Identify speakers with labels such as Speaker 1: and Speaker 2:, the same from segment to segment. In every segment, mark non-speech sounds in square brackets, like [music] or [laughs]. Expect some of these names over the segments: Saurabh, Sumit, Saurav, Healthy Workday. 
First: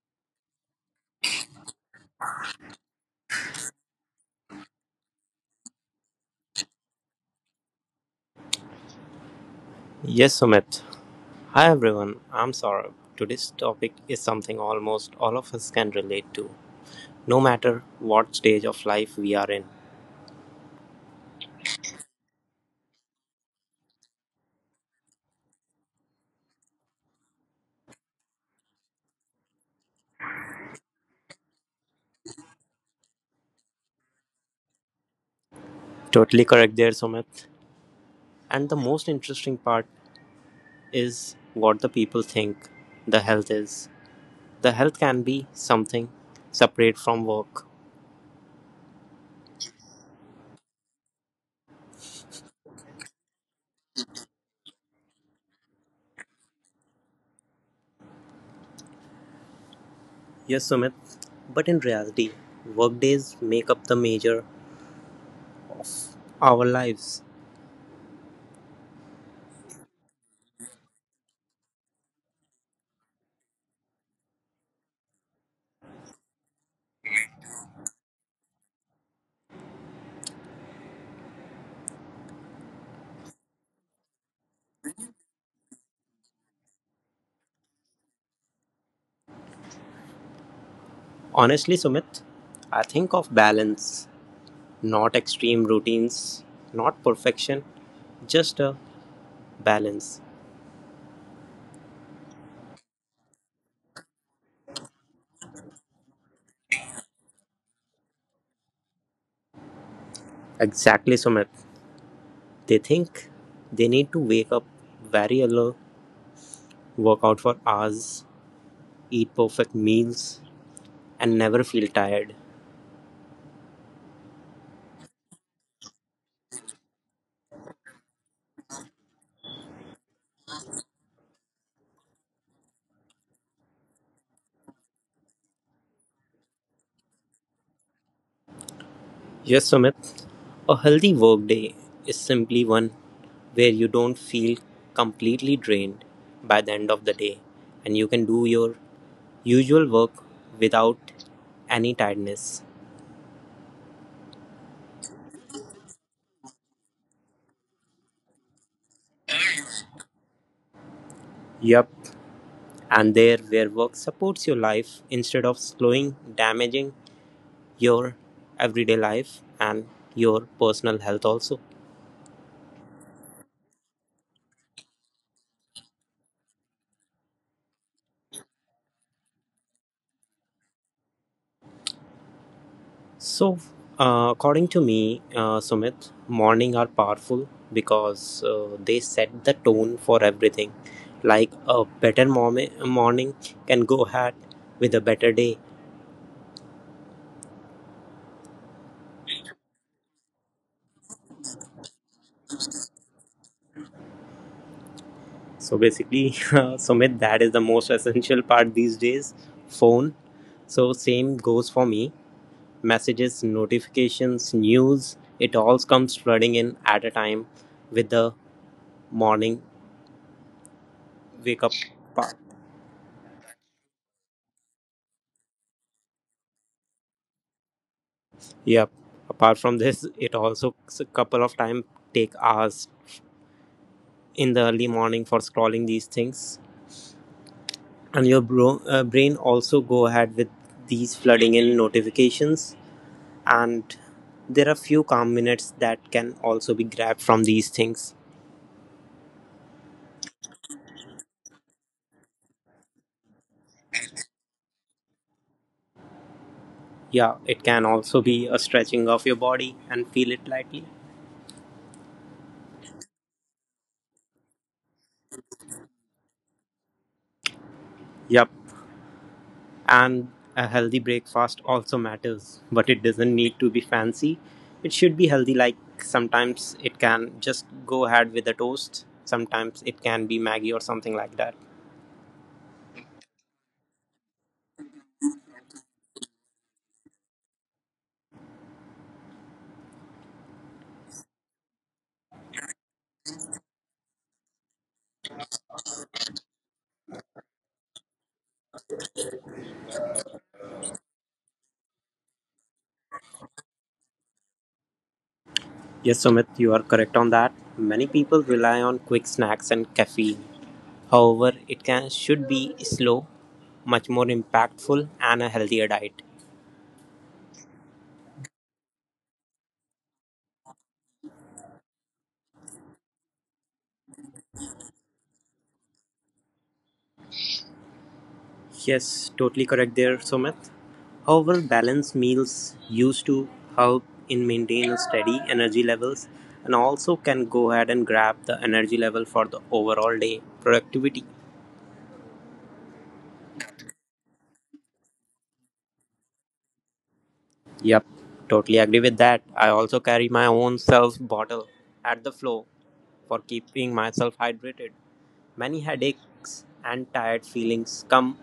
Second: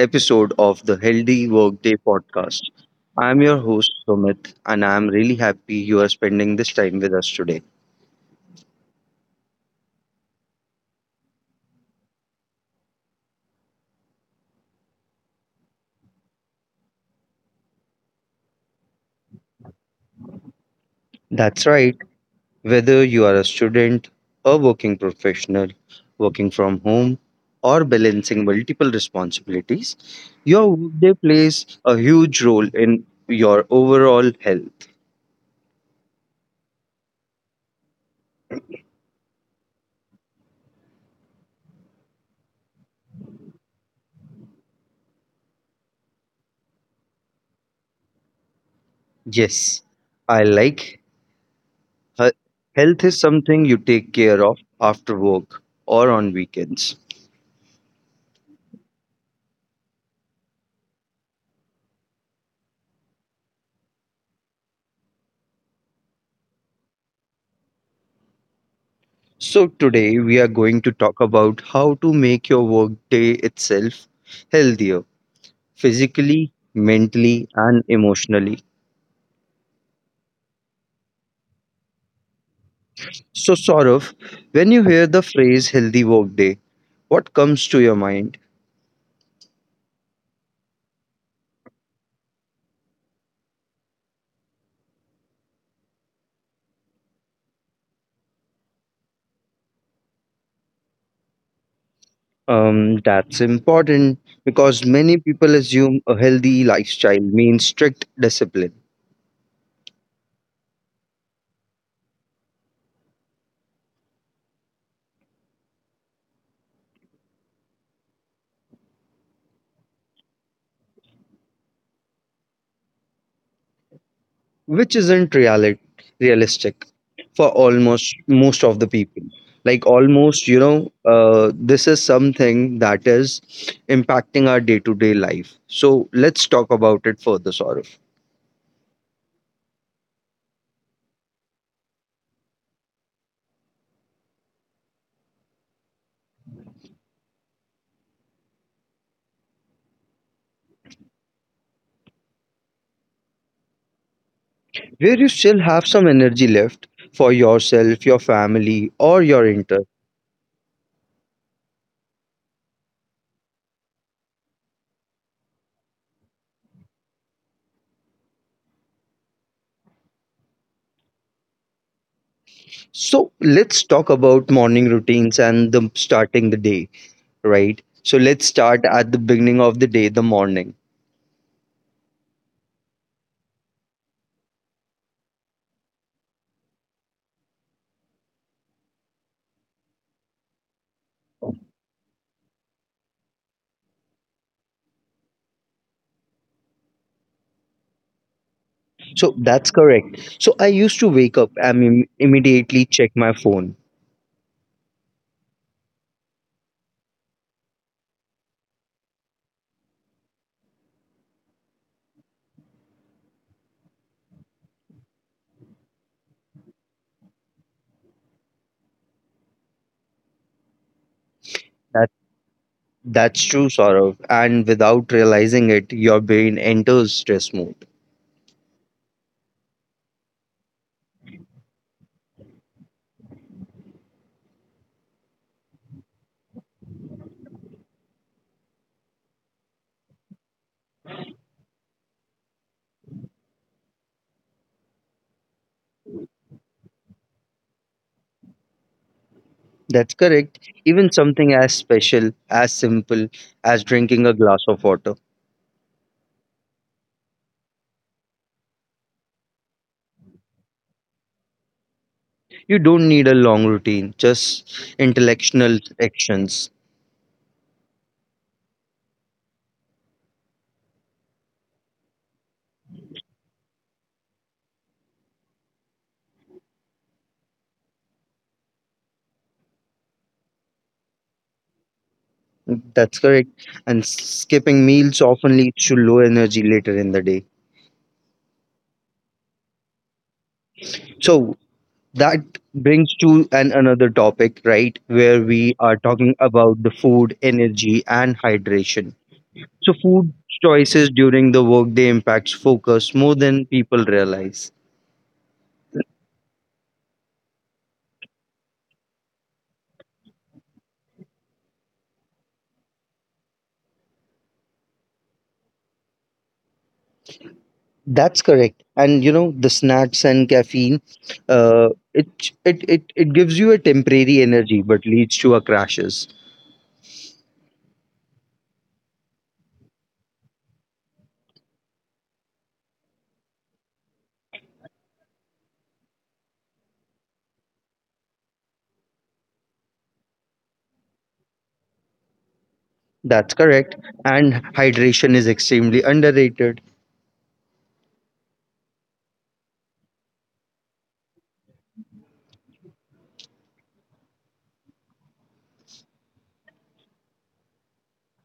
Speaker 1: episode of the Healthy Workday podcast. I'm your host, Sumit, and I'm really happy you are spending this time with us today.
Speaker 2: Yes, Sumit. Hi, everyone. I'm Saurabh. Today's topic is something almost all of us can relate to, no matter what stage of life we are in.
Speaker 1: That's right, whether you are a student, a working professional, working from home, or balancing multiple responsibilities, your workday plays a huge role in your overall health.
Speaker 2: Totally correct there, Sumit. And the most interesting part is what the people think the health is. The health can be something separate from work.
Speaker 1: Yes, I like He- health is something you take care of after work or on weekends.
Speaker 2: Yes, Sumit. But in reality, workdays make up the major our lives.
Speaker 1: So, today we are going to talk about how to make your workday itself healthier physically, mentally, and emotionally. So, Saurav, when you hear the phrase healthy workday, what comes to your mind?
Speaker 2: Honestly, Sumit, I think of balance. Not extreme routines, not perfection, just a balance.
Speaker 1: That's important because many people assume a healthy lifestyle means strict discipline,
Speaker 2: Exactly, Sumit. They think they need to wake up very early, work out for hours, eat perfect meals, and never feel tired.
Speaker 1: which isn't realistic for almost most of the people, like almost, this is something that is impacting our day-to-day life, so let's talk about it further, Saurav.
Speaker 2: Yes, Sumit. A healthy workday is simply one where you don't feel completely drained by the end of the day and you can do your usual work without any tiredness.
Speaker 1: Where you still have some energy left for yourself, your family, or your interest.
Speaker 2: Yep. And there where work supports your life instead of slowing, damaging your everyday life and your personal health also.
Speaker 1: So let's talk about morning routines and the starting the day right. So let's start at the beginning of the day, the morning.
Speaker 2: So, according to me, Sumit, morning are powerful because they set the tone for everything. Like a better morning can go ahead with a better day.
Speaker 1: So that's correct. So I used to wake up and immediately check my phone.
Speaker 2: So basically, [laughs] Sumit, that is the most essential part these days. Phone. So same goes for me, messages, notifications, news, it all comes flooding in at a time with the morning wake up.
Speaker 1: That
Speaker 2: Part.
Speaker 1: that's true, Saurav. And without realizing it, your brain enters stress mode.
Speaker 2: Yep. Apart from this, it also a couple of time take hours in the early morning for scrolling these things, and your brain also go ahead with these flooding in notifications. And there are few calm minutes that can also be grabbed from these things.
Speaker 1: That's correct. Even something as special, as simple as drinking a glass of water.
Speaker 2: Yeah, it can also be a stretching of your body and feel it lightly.
Speaker 1: You don't need a long routine, just intellectual actions.
Speaker 2: Yep. And a healthy breakfast also matters, but it doesn't need to be fancy. It should be healthy, like sometimes it can just go ahead with a toast, sometimes it can be maggie or something like that.
Speaker 1: That's correct. And skipping meals often leads to low energy later in the day. So that brings to an another topic, right, where we are talking about the food energy and hydration. So food choices during the workday impacts focus more than people realize.
Speaker 2: Yes, Sumit, you are correct on that. Many people rely on quick snacks and caffeine, however it can should be slow, much more impactful and a healthier diet.
Speaker 1: That's correct. And you know the snacks and caffeine, uh, it gives you a temporary energy but leads to a crashes.
Speaker 2: Yes, totally correct there, Sumit. However, balanced meals used to help in maintain a steady energy levels and also can go ahead and grab the energy level for the overall day productivity.
Speaker 1: That's correct. And hydration is extremely underrated.
Speaker 2: Yep, totally agree with that. I also carry my own self bottle at the floor for keeping myself hydrated. Many headaches and tired feelings come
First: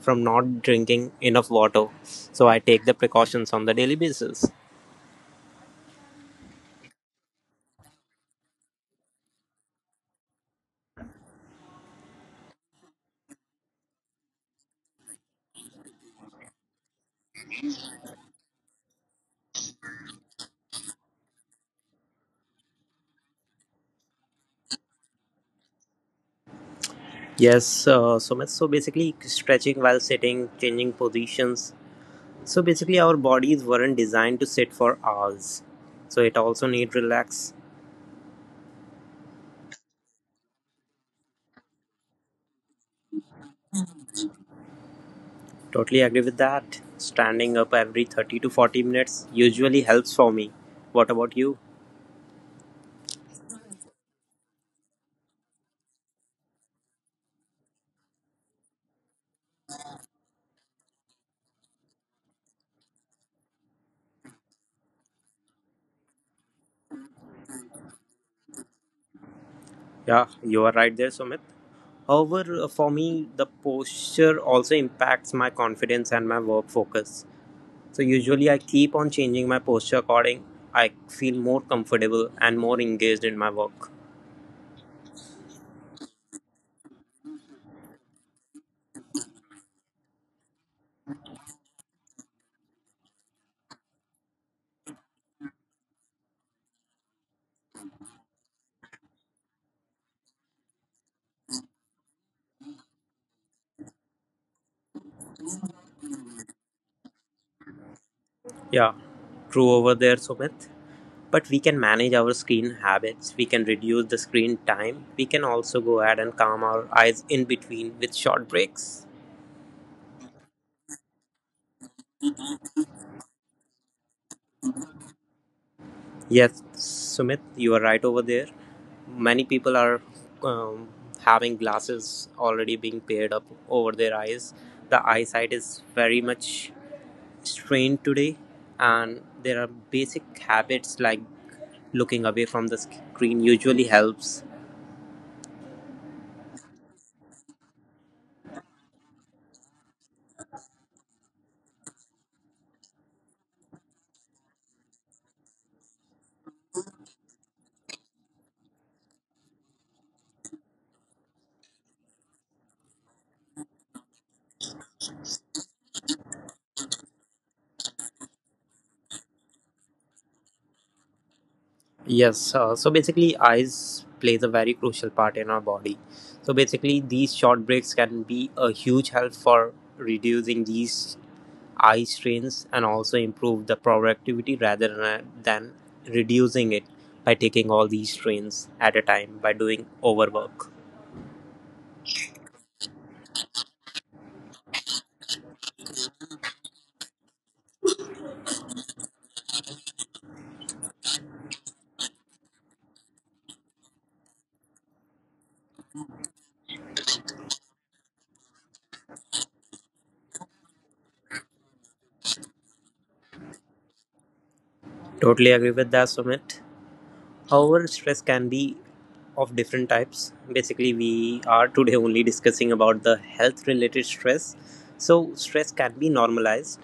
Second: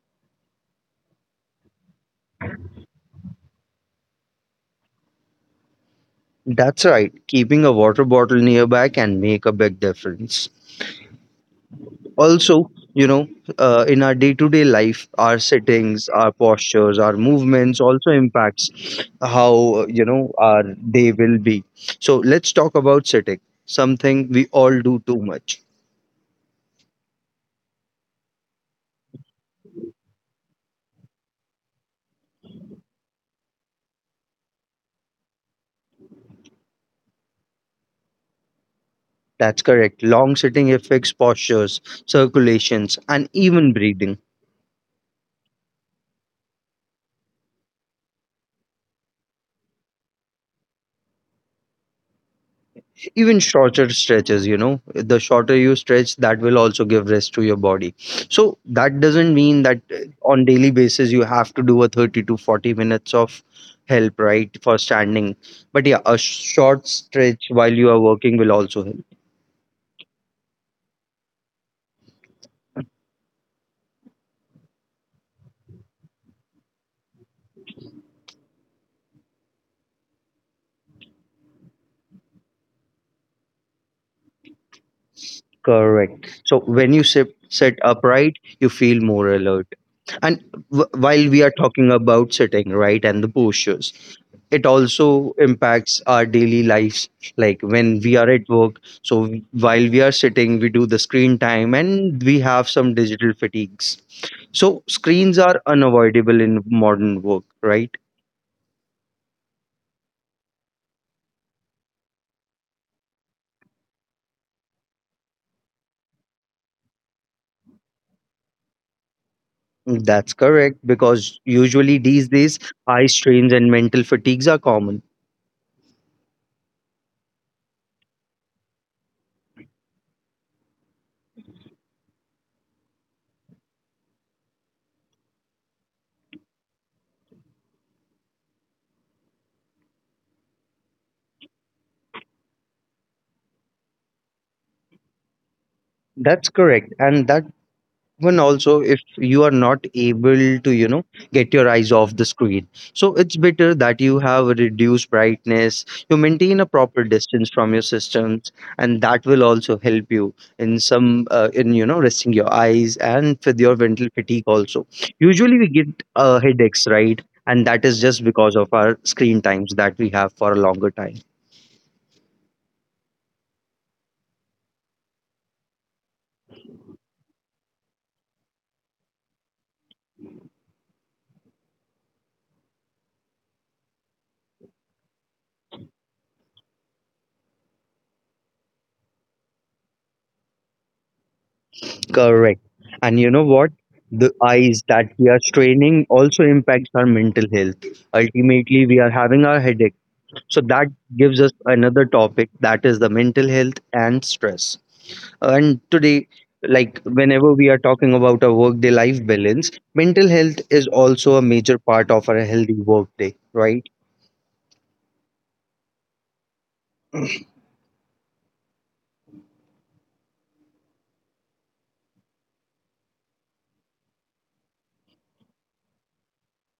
Speaker 2: from not drinking enough water, so I take the precautions on the daily basis.
Speaker 1: That's right, keeping a water bottle nearby can make a big difference. Also, you know, in our day-to-day life, our sittings, our postures, our movements also impacts how, you know, our day will be. So let's talk about sitting, something we all do too much.
Speaker 2: Yes, Sumit. So basically, stretching while sitting, changing positions. So basically, our bodies weren't designed to sit for hours. So it also need relax.
Speaker 1: That's correct, long sitting affects postures, circulations, and even breathing.
Speaker 2: Totally agree with that. Standing up every 30 to 40 minutes usually helps for me. What about you?
Speaker 1: Even shorter stretches, you know, the shorter you stretch, that will also give rest to your body. So that doesn't mean that on daily basis you have to do a 30 to 40 minutes of help, right, for standing, but yeah, a short stretch while you are working will also help.
Speaker 2: Yeah, you are right there, Sumit. However, for me, the posture also impacts my confidence and my work focus. So usually, I keep on changing my posture according I feel more comfortable and more engaged in my work.
Speaker 1: Correct. So when you sit upright, you feel more alert. And while we are talking about sitting, right, and the postures, it also impacts our daily lives. Like when we are at work, so while we are sitting, we do the screen time and we have some digital fatigues. So screens are unavoidable in modern work, right?
Speaker 2: Yeah. True over there, Sumit. But we can manage our screen habits, we can reduce the screen time, we can also go ahead and calm our eyes in between with short breaks.
Speaker 1: That's correct, because usually these days eye strains and mental fatigues are common.
Speaker 2: Yes, Sumit, you are right over there. Many people are um, having glasses already being paired up over their eyes. The eyesight is very much strained today, and there are basic habits like looking away from the screen usually helps.
Speaker 1: That's correct, and that even also if you are not able to, you know, get your eyes off the screen, so it's better that you have a reduced brightness, you maintain a proper distance from your systems, and that will also help you in some, in, you know, resting your eyes. And with your mental fatigue also, usually we get headaches, right, and that is just because of our screen times that we have for a longer time.
Speaker 2: Yes, so basically, eyes plays a very crucial part in our body. So basically, these short breaks can be a huge help for reducing these eye strains and also improve the productivity rather than reducing it by taking all these strains at a time by doing overwork.
Speaker 1: Correct. And you know what? The eyes that we are straining also impacts our mental health. Ultimately, we are having our headache. So that gives us another topic, that is the mental health and stress. And today, like, whenever we are talking about a workday life balance, mental health is also a major part of our healthy workday, right?
Speaker 2: Totally agree with that, Sumit. However, stress can be of different types. Basically, we are today only discussing about the health related stress. So, stress can be normalized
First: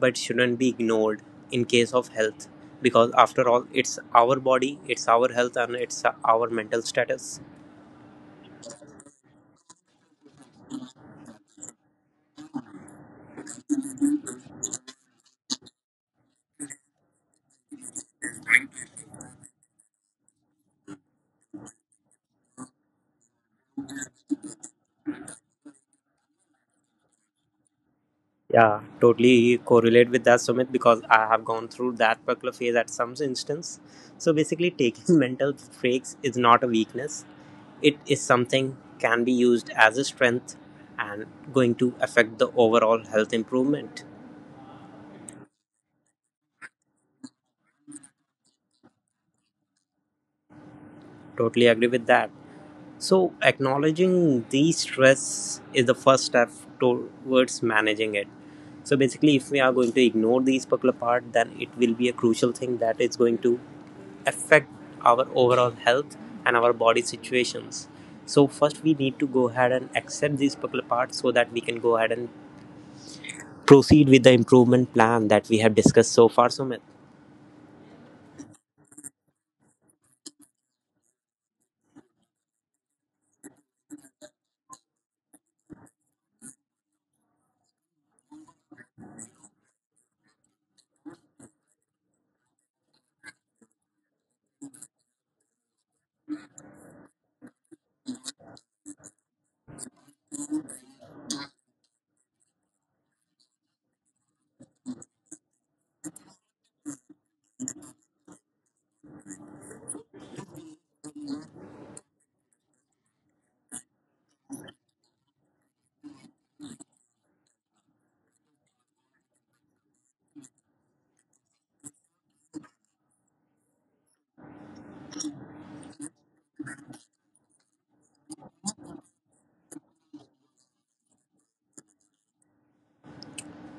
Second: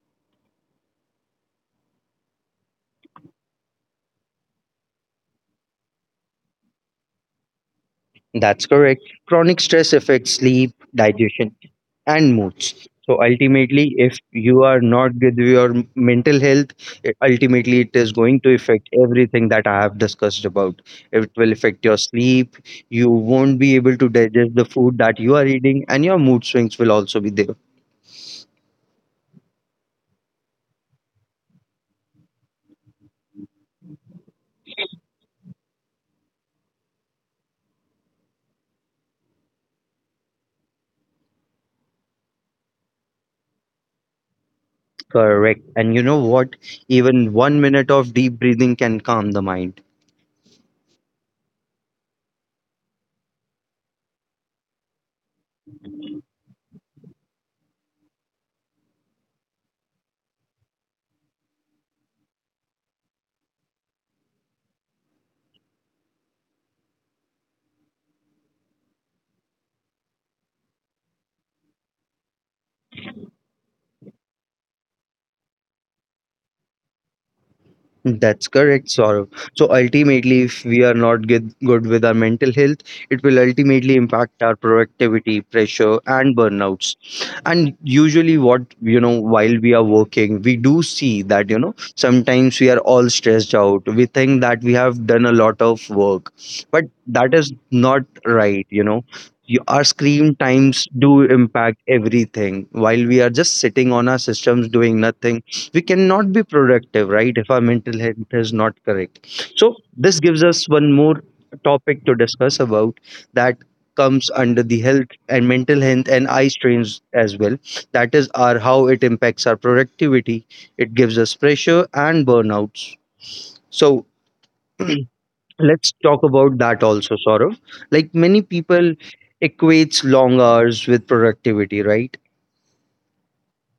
Speaker 2: but shouldn't be ignored in case of health, because after all it's our body, it's our health, and it's our mental status.
Speaker 1: That's correct. Chronic stress affects sleep, digestion, and moods. So ultimately, if you are not good with your mental health, it, ultimately it is going to affect everything that I have discussed about. It will affect your sleep. You won't be able to digest the food that you are eating, and your mood swings will also be there.
Speaker 2: Yeah, totally correlate with that, Sumit, because I have gone through that particular phase at some instance. So basically, taking [laughs] mental breaks is not a weakness. It is something can be used as a strength and going to affect the overall health improvement.
Speaker 1: Correct. And you know what? Even 1 minute of deep breathing can calm the mind.
Speaker 2: Totally agree with that. So, acknowledging the stress is the first step towards managing it. So, basically, if we are going to ignore these particular part, then it will be a crucial thing that is going to affect our overall health and our body situations. So, first, we need to go ahead and accept these particular parts so that we can go ahead and proceed with the improvement plan that we have discussed so far, Sumit.
Speaker 1: That's correct, Saurabh. So ultimately, if we are not get good with our mental health, it will ultimately impact our productivity, pressure, and burnouts. And usually, what, you know, while we are working, we do see that, you know, sometimes we are all stressed out. We think that we have done a lot of work, but that is not right. You know, our screen times do impact everything. While we are just sitting on our systems doing nothing, we cannot be productive, right, if our mental health is not correct. So this gives us one more topic to discuss about, that comes under the health and mental health and eye strains as well. That is our how it impacts our productivity, it gives us pressure and burnouts. So let's talk about that also, Saurav. Like many people equates long hours with productivity, right?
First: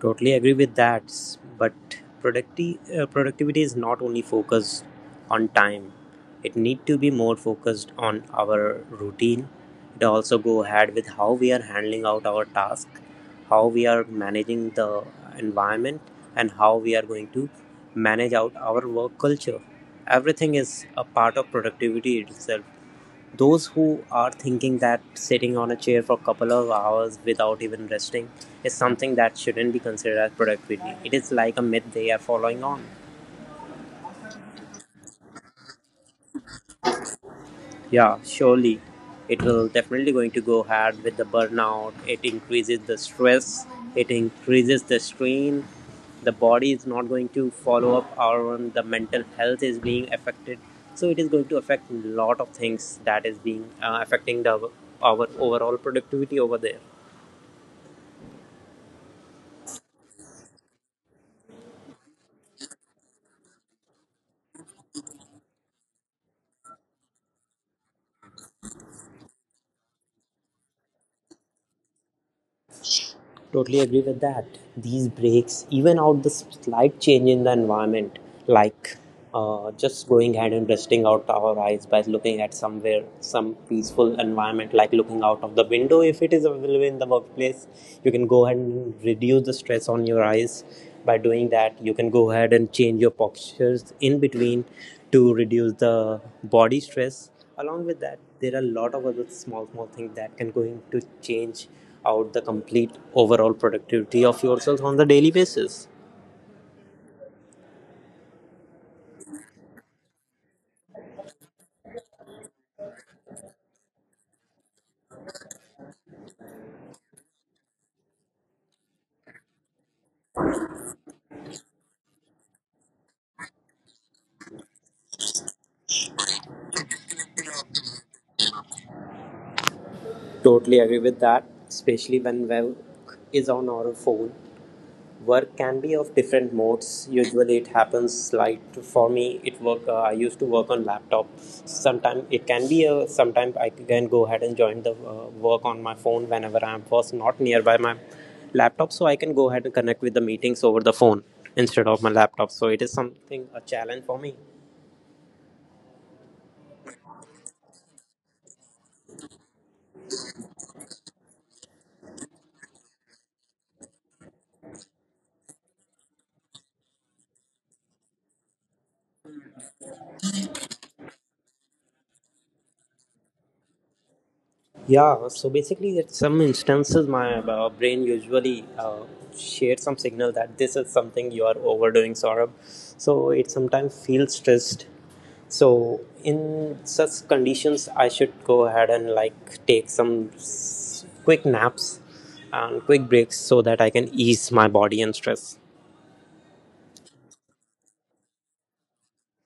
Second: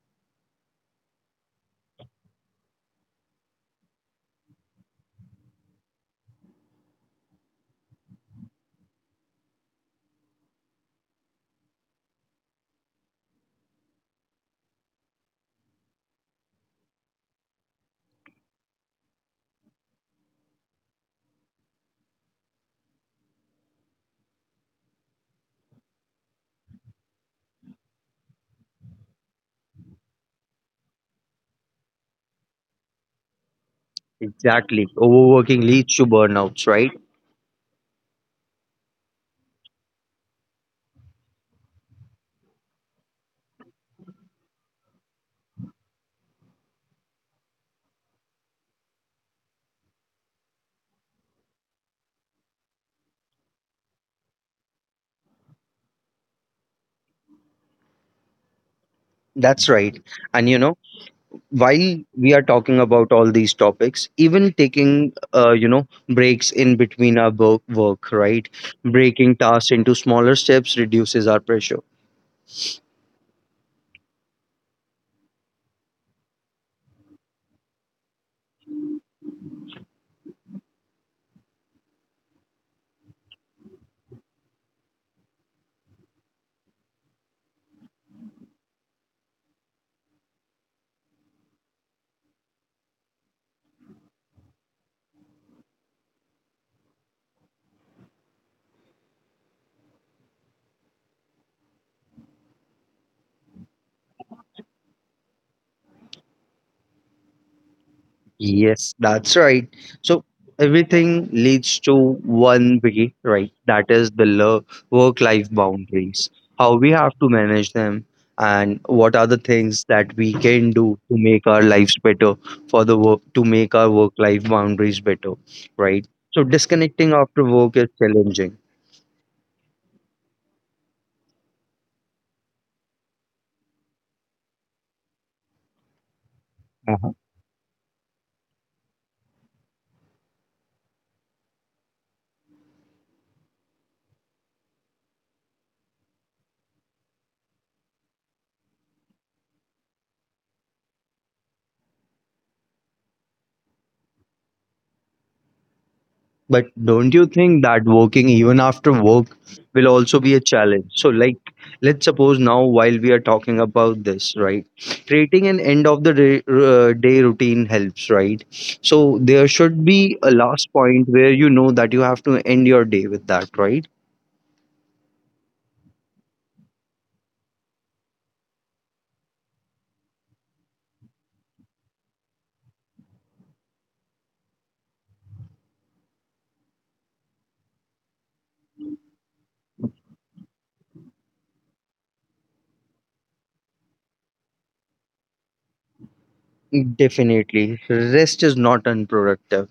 Speaker 2: Totally agree with that. But productivity is not only focused on time. It need to be more focused on our routine. It also go ahead with how we are handling out our task, how we are managing the environment, and how we are going to manage out our work culture. Everything is a part of productivity itself. Those who are thinking that sitting on a chair for a couple of hours without even resting is something that shouldn't be considered as productivity. It is like a myth they are following on.
Speaker 1: Exactly, overworking leads to burnouts, right?
Speaker 2: Yeah, surely it will definitely going to go hard with the burnout. It increases the stress, it increases the strain. The body is not going to follow up our own, the mental health is being affected. So it is going to affect a lot of things that is being affecting the our overall productivity over there.
Speaker 1: That's right. And you know, while we are talking about all these topics, even taking breaks in between our work, right? Breaking tasks into smaller steps reduces our pressure.
Speaker 2: Totally agree with that. These breaks even out the slight change in the environment, like just going ahead and resting out our eyes by looking at somewhere, some peaceful environment, like looking out of the window if it is available in the workplace. You can go ahead and reduce the stress on your eyes by doing that. You can go ahead and change your postures in between to reduce the body stress. Along with that, there are a lot of other small, small things that can go into change out the complete overall productivity of yourself on the daily basis.
Speaker 1: Yes, that's right. So everything leads to one way, right? That is the work-life boundaries, how we have to manage them, and what are the things that we can do to make our lives better for the work, to make our work-life boundaries better, right? So disconnecting after work is challenging.
Speaker 2: Totally agree with that, especially when work is on our phone. Work can be of different modes. Usually, it happens like for me, it work. I used to work on laptop. Sometimes it can be a. Sometimes I can go ahead and join the work on my phone whenever I am first not nearby my laptop, so I can go ahead and connect with the meetings over the phone instead of my laptop. So it is something a challenge for me.
Speaker 1: But don't you think that working even after work will also be a challenge? So, like, let's suppose now, while we are talking about this, right? Creating an end of the day, day routine helps, right? So, there should be a last point where you know that you have to end your day with that, right?
Speaker 2: Yeah, so basically, at some instances, my brain usually shares some signal that this is something you are overdoing, Saurabh. So it sometimes feels stressed. So in such conditions, I should go ahead and like take some quick naps and quick breaks so that I can ease my body and stress.
Speaker 1: Definitely. Rest is not unproductive.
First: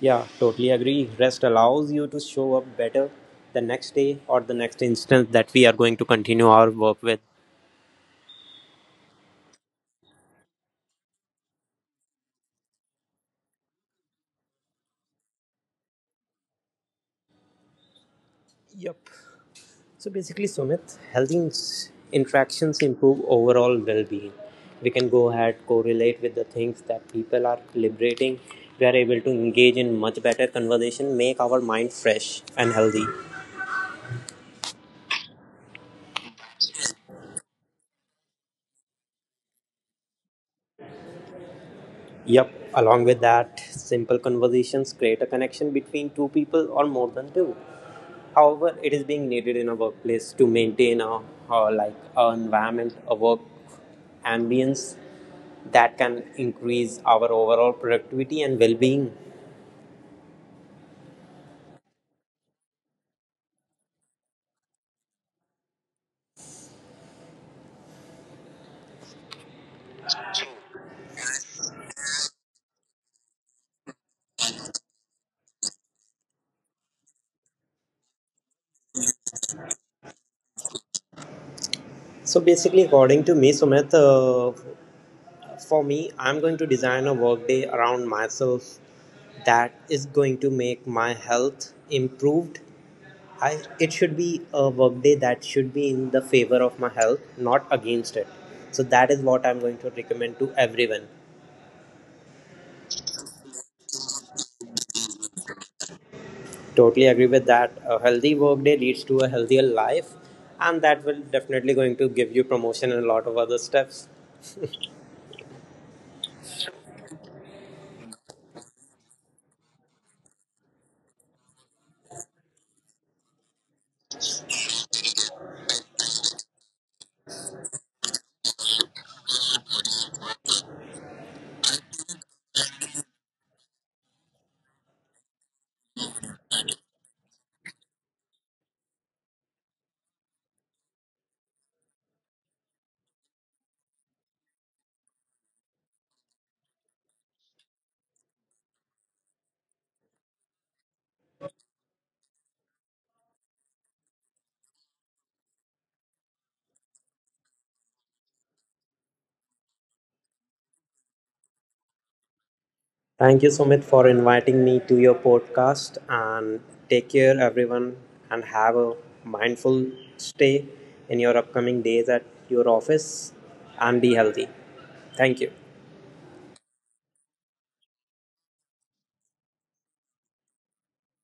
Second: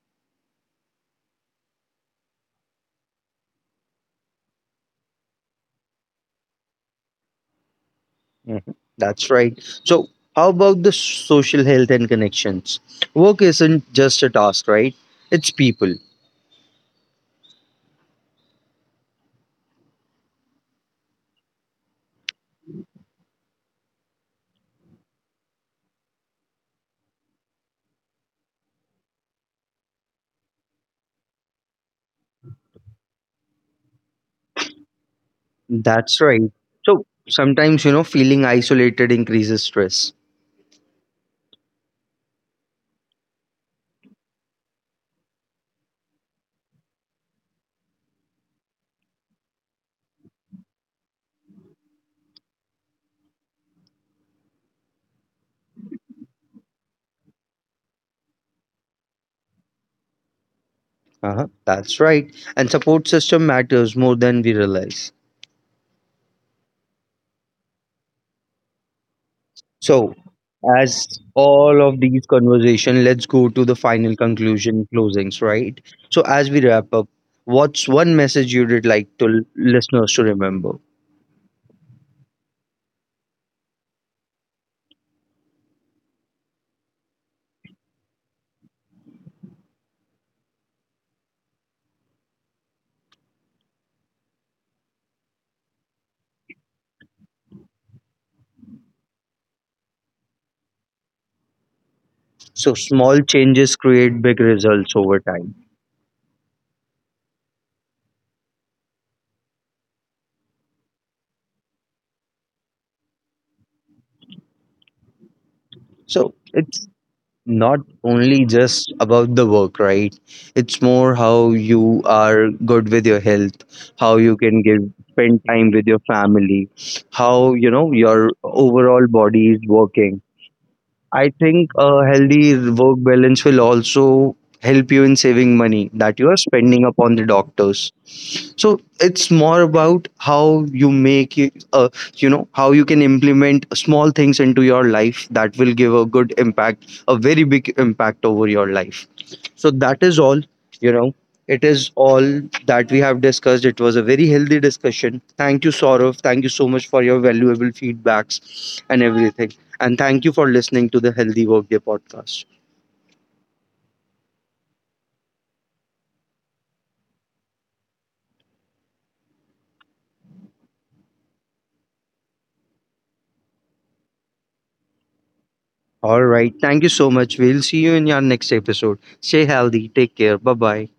Speaker 2: Yeah, totally agree. Rest allows you to show up better the next day or the next instance that we are going to continue our work with.
Speaker 1: Mhm. That's right. So, how about the social health and connections? Work isn't just a task, right? It's people.
Speaker 2: Yep. So basically, Sumit, healthy interactions improve overall well-being. We can go ahead correlate with the things that people are liberating. We are able to engage in much better conversation, make our mind fresh and healthy.
Speaker 1: That's right. So sometimes, you know, feeling isolated increases stress.
Speaker 2: Yep, along with that, simple conversations create a connection between two people or more than two. However, it is being needed in a workplace to maintain a, like a environment, a work ambience that can increase our overall productivity and well-being.
Speaker 1: Uh-huh. That's right. And support system matters more than we realize. So, as all of these conversation, let's go to the final conclusion closings, right? So, as we wrap up, what's one message you'd like to listeners to remember?
Speaker 2: So basically, according to me, Sumit, for me, I'm going to design a workday around myself that is going to make my health improved. I, it should be a workday that should be in the favor of my health, not against it. So that is what I'm going to recommend to everyone.
Speaker 1: So, small changes create big results over time.
Speaker 2: Totally agree with that. A healthy workday leads to a healthier life, and that will definitely going to give you promotion and a lot of other steps.
Speaker 1: So, it's not only just about the work, right? It's more how you are good with your health, how you can give spend time with your family, how, you know, your overall body is working. I think a healthy work balance will also help you in saving money that you are spending upon the doctors. So it's more about how you make it, you know, how you can implement small things into your life that will give a good impact, a very big impact over your life. So that is all, you know. It is all that we have discussed. It was a very healthy discussion. Thank you, Saurav. Thank you so much for your valuable feedbacks and everything. And thank you for listening to the Healthy Workday podcast.
Speaker 2: Thank you, Sumit, for inviting me to your podcast. And take care, everyone, and have a mindful stay in your upcoming days at your office and be healthy. Thank you.
Speaker 1: All right. Thank you so much. We'll see you in our next episode. Stay healthy. Take care. Bye bye.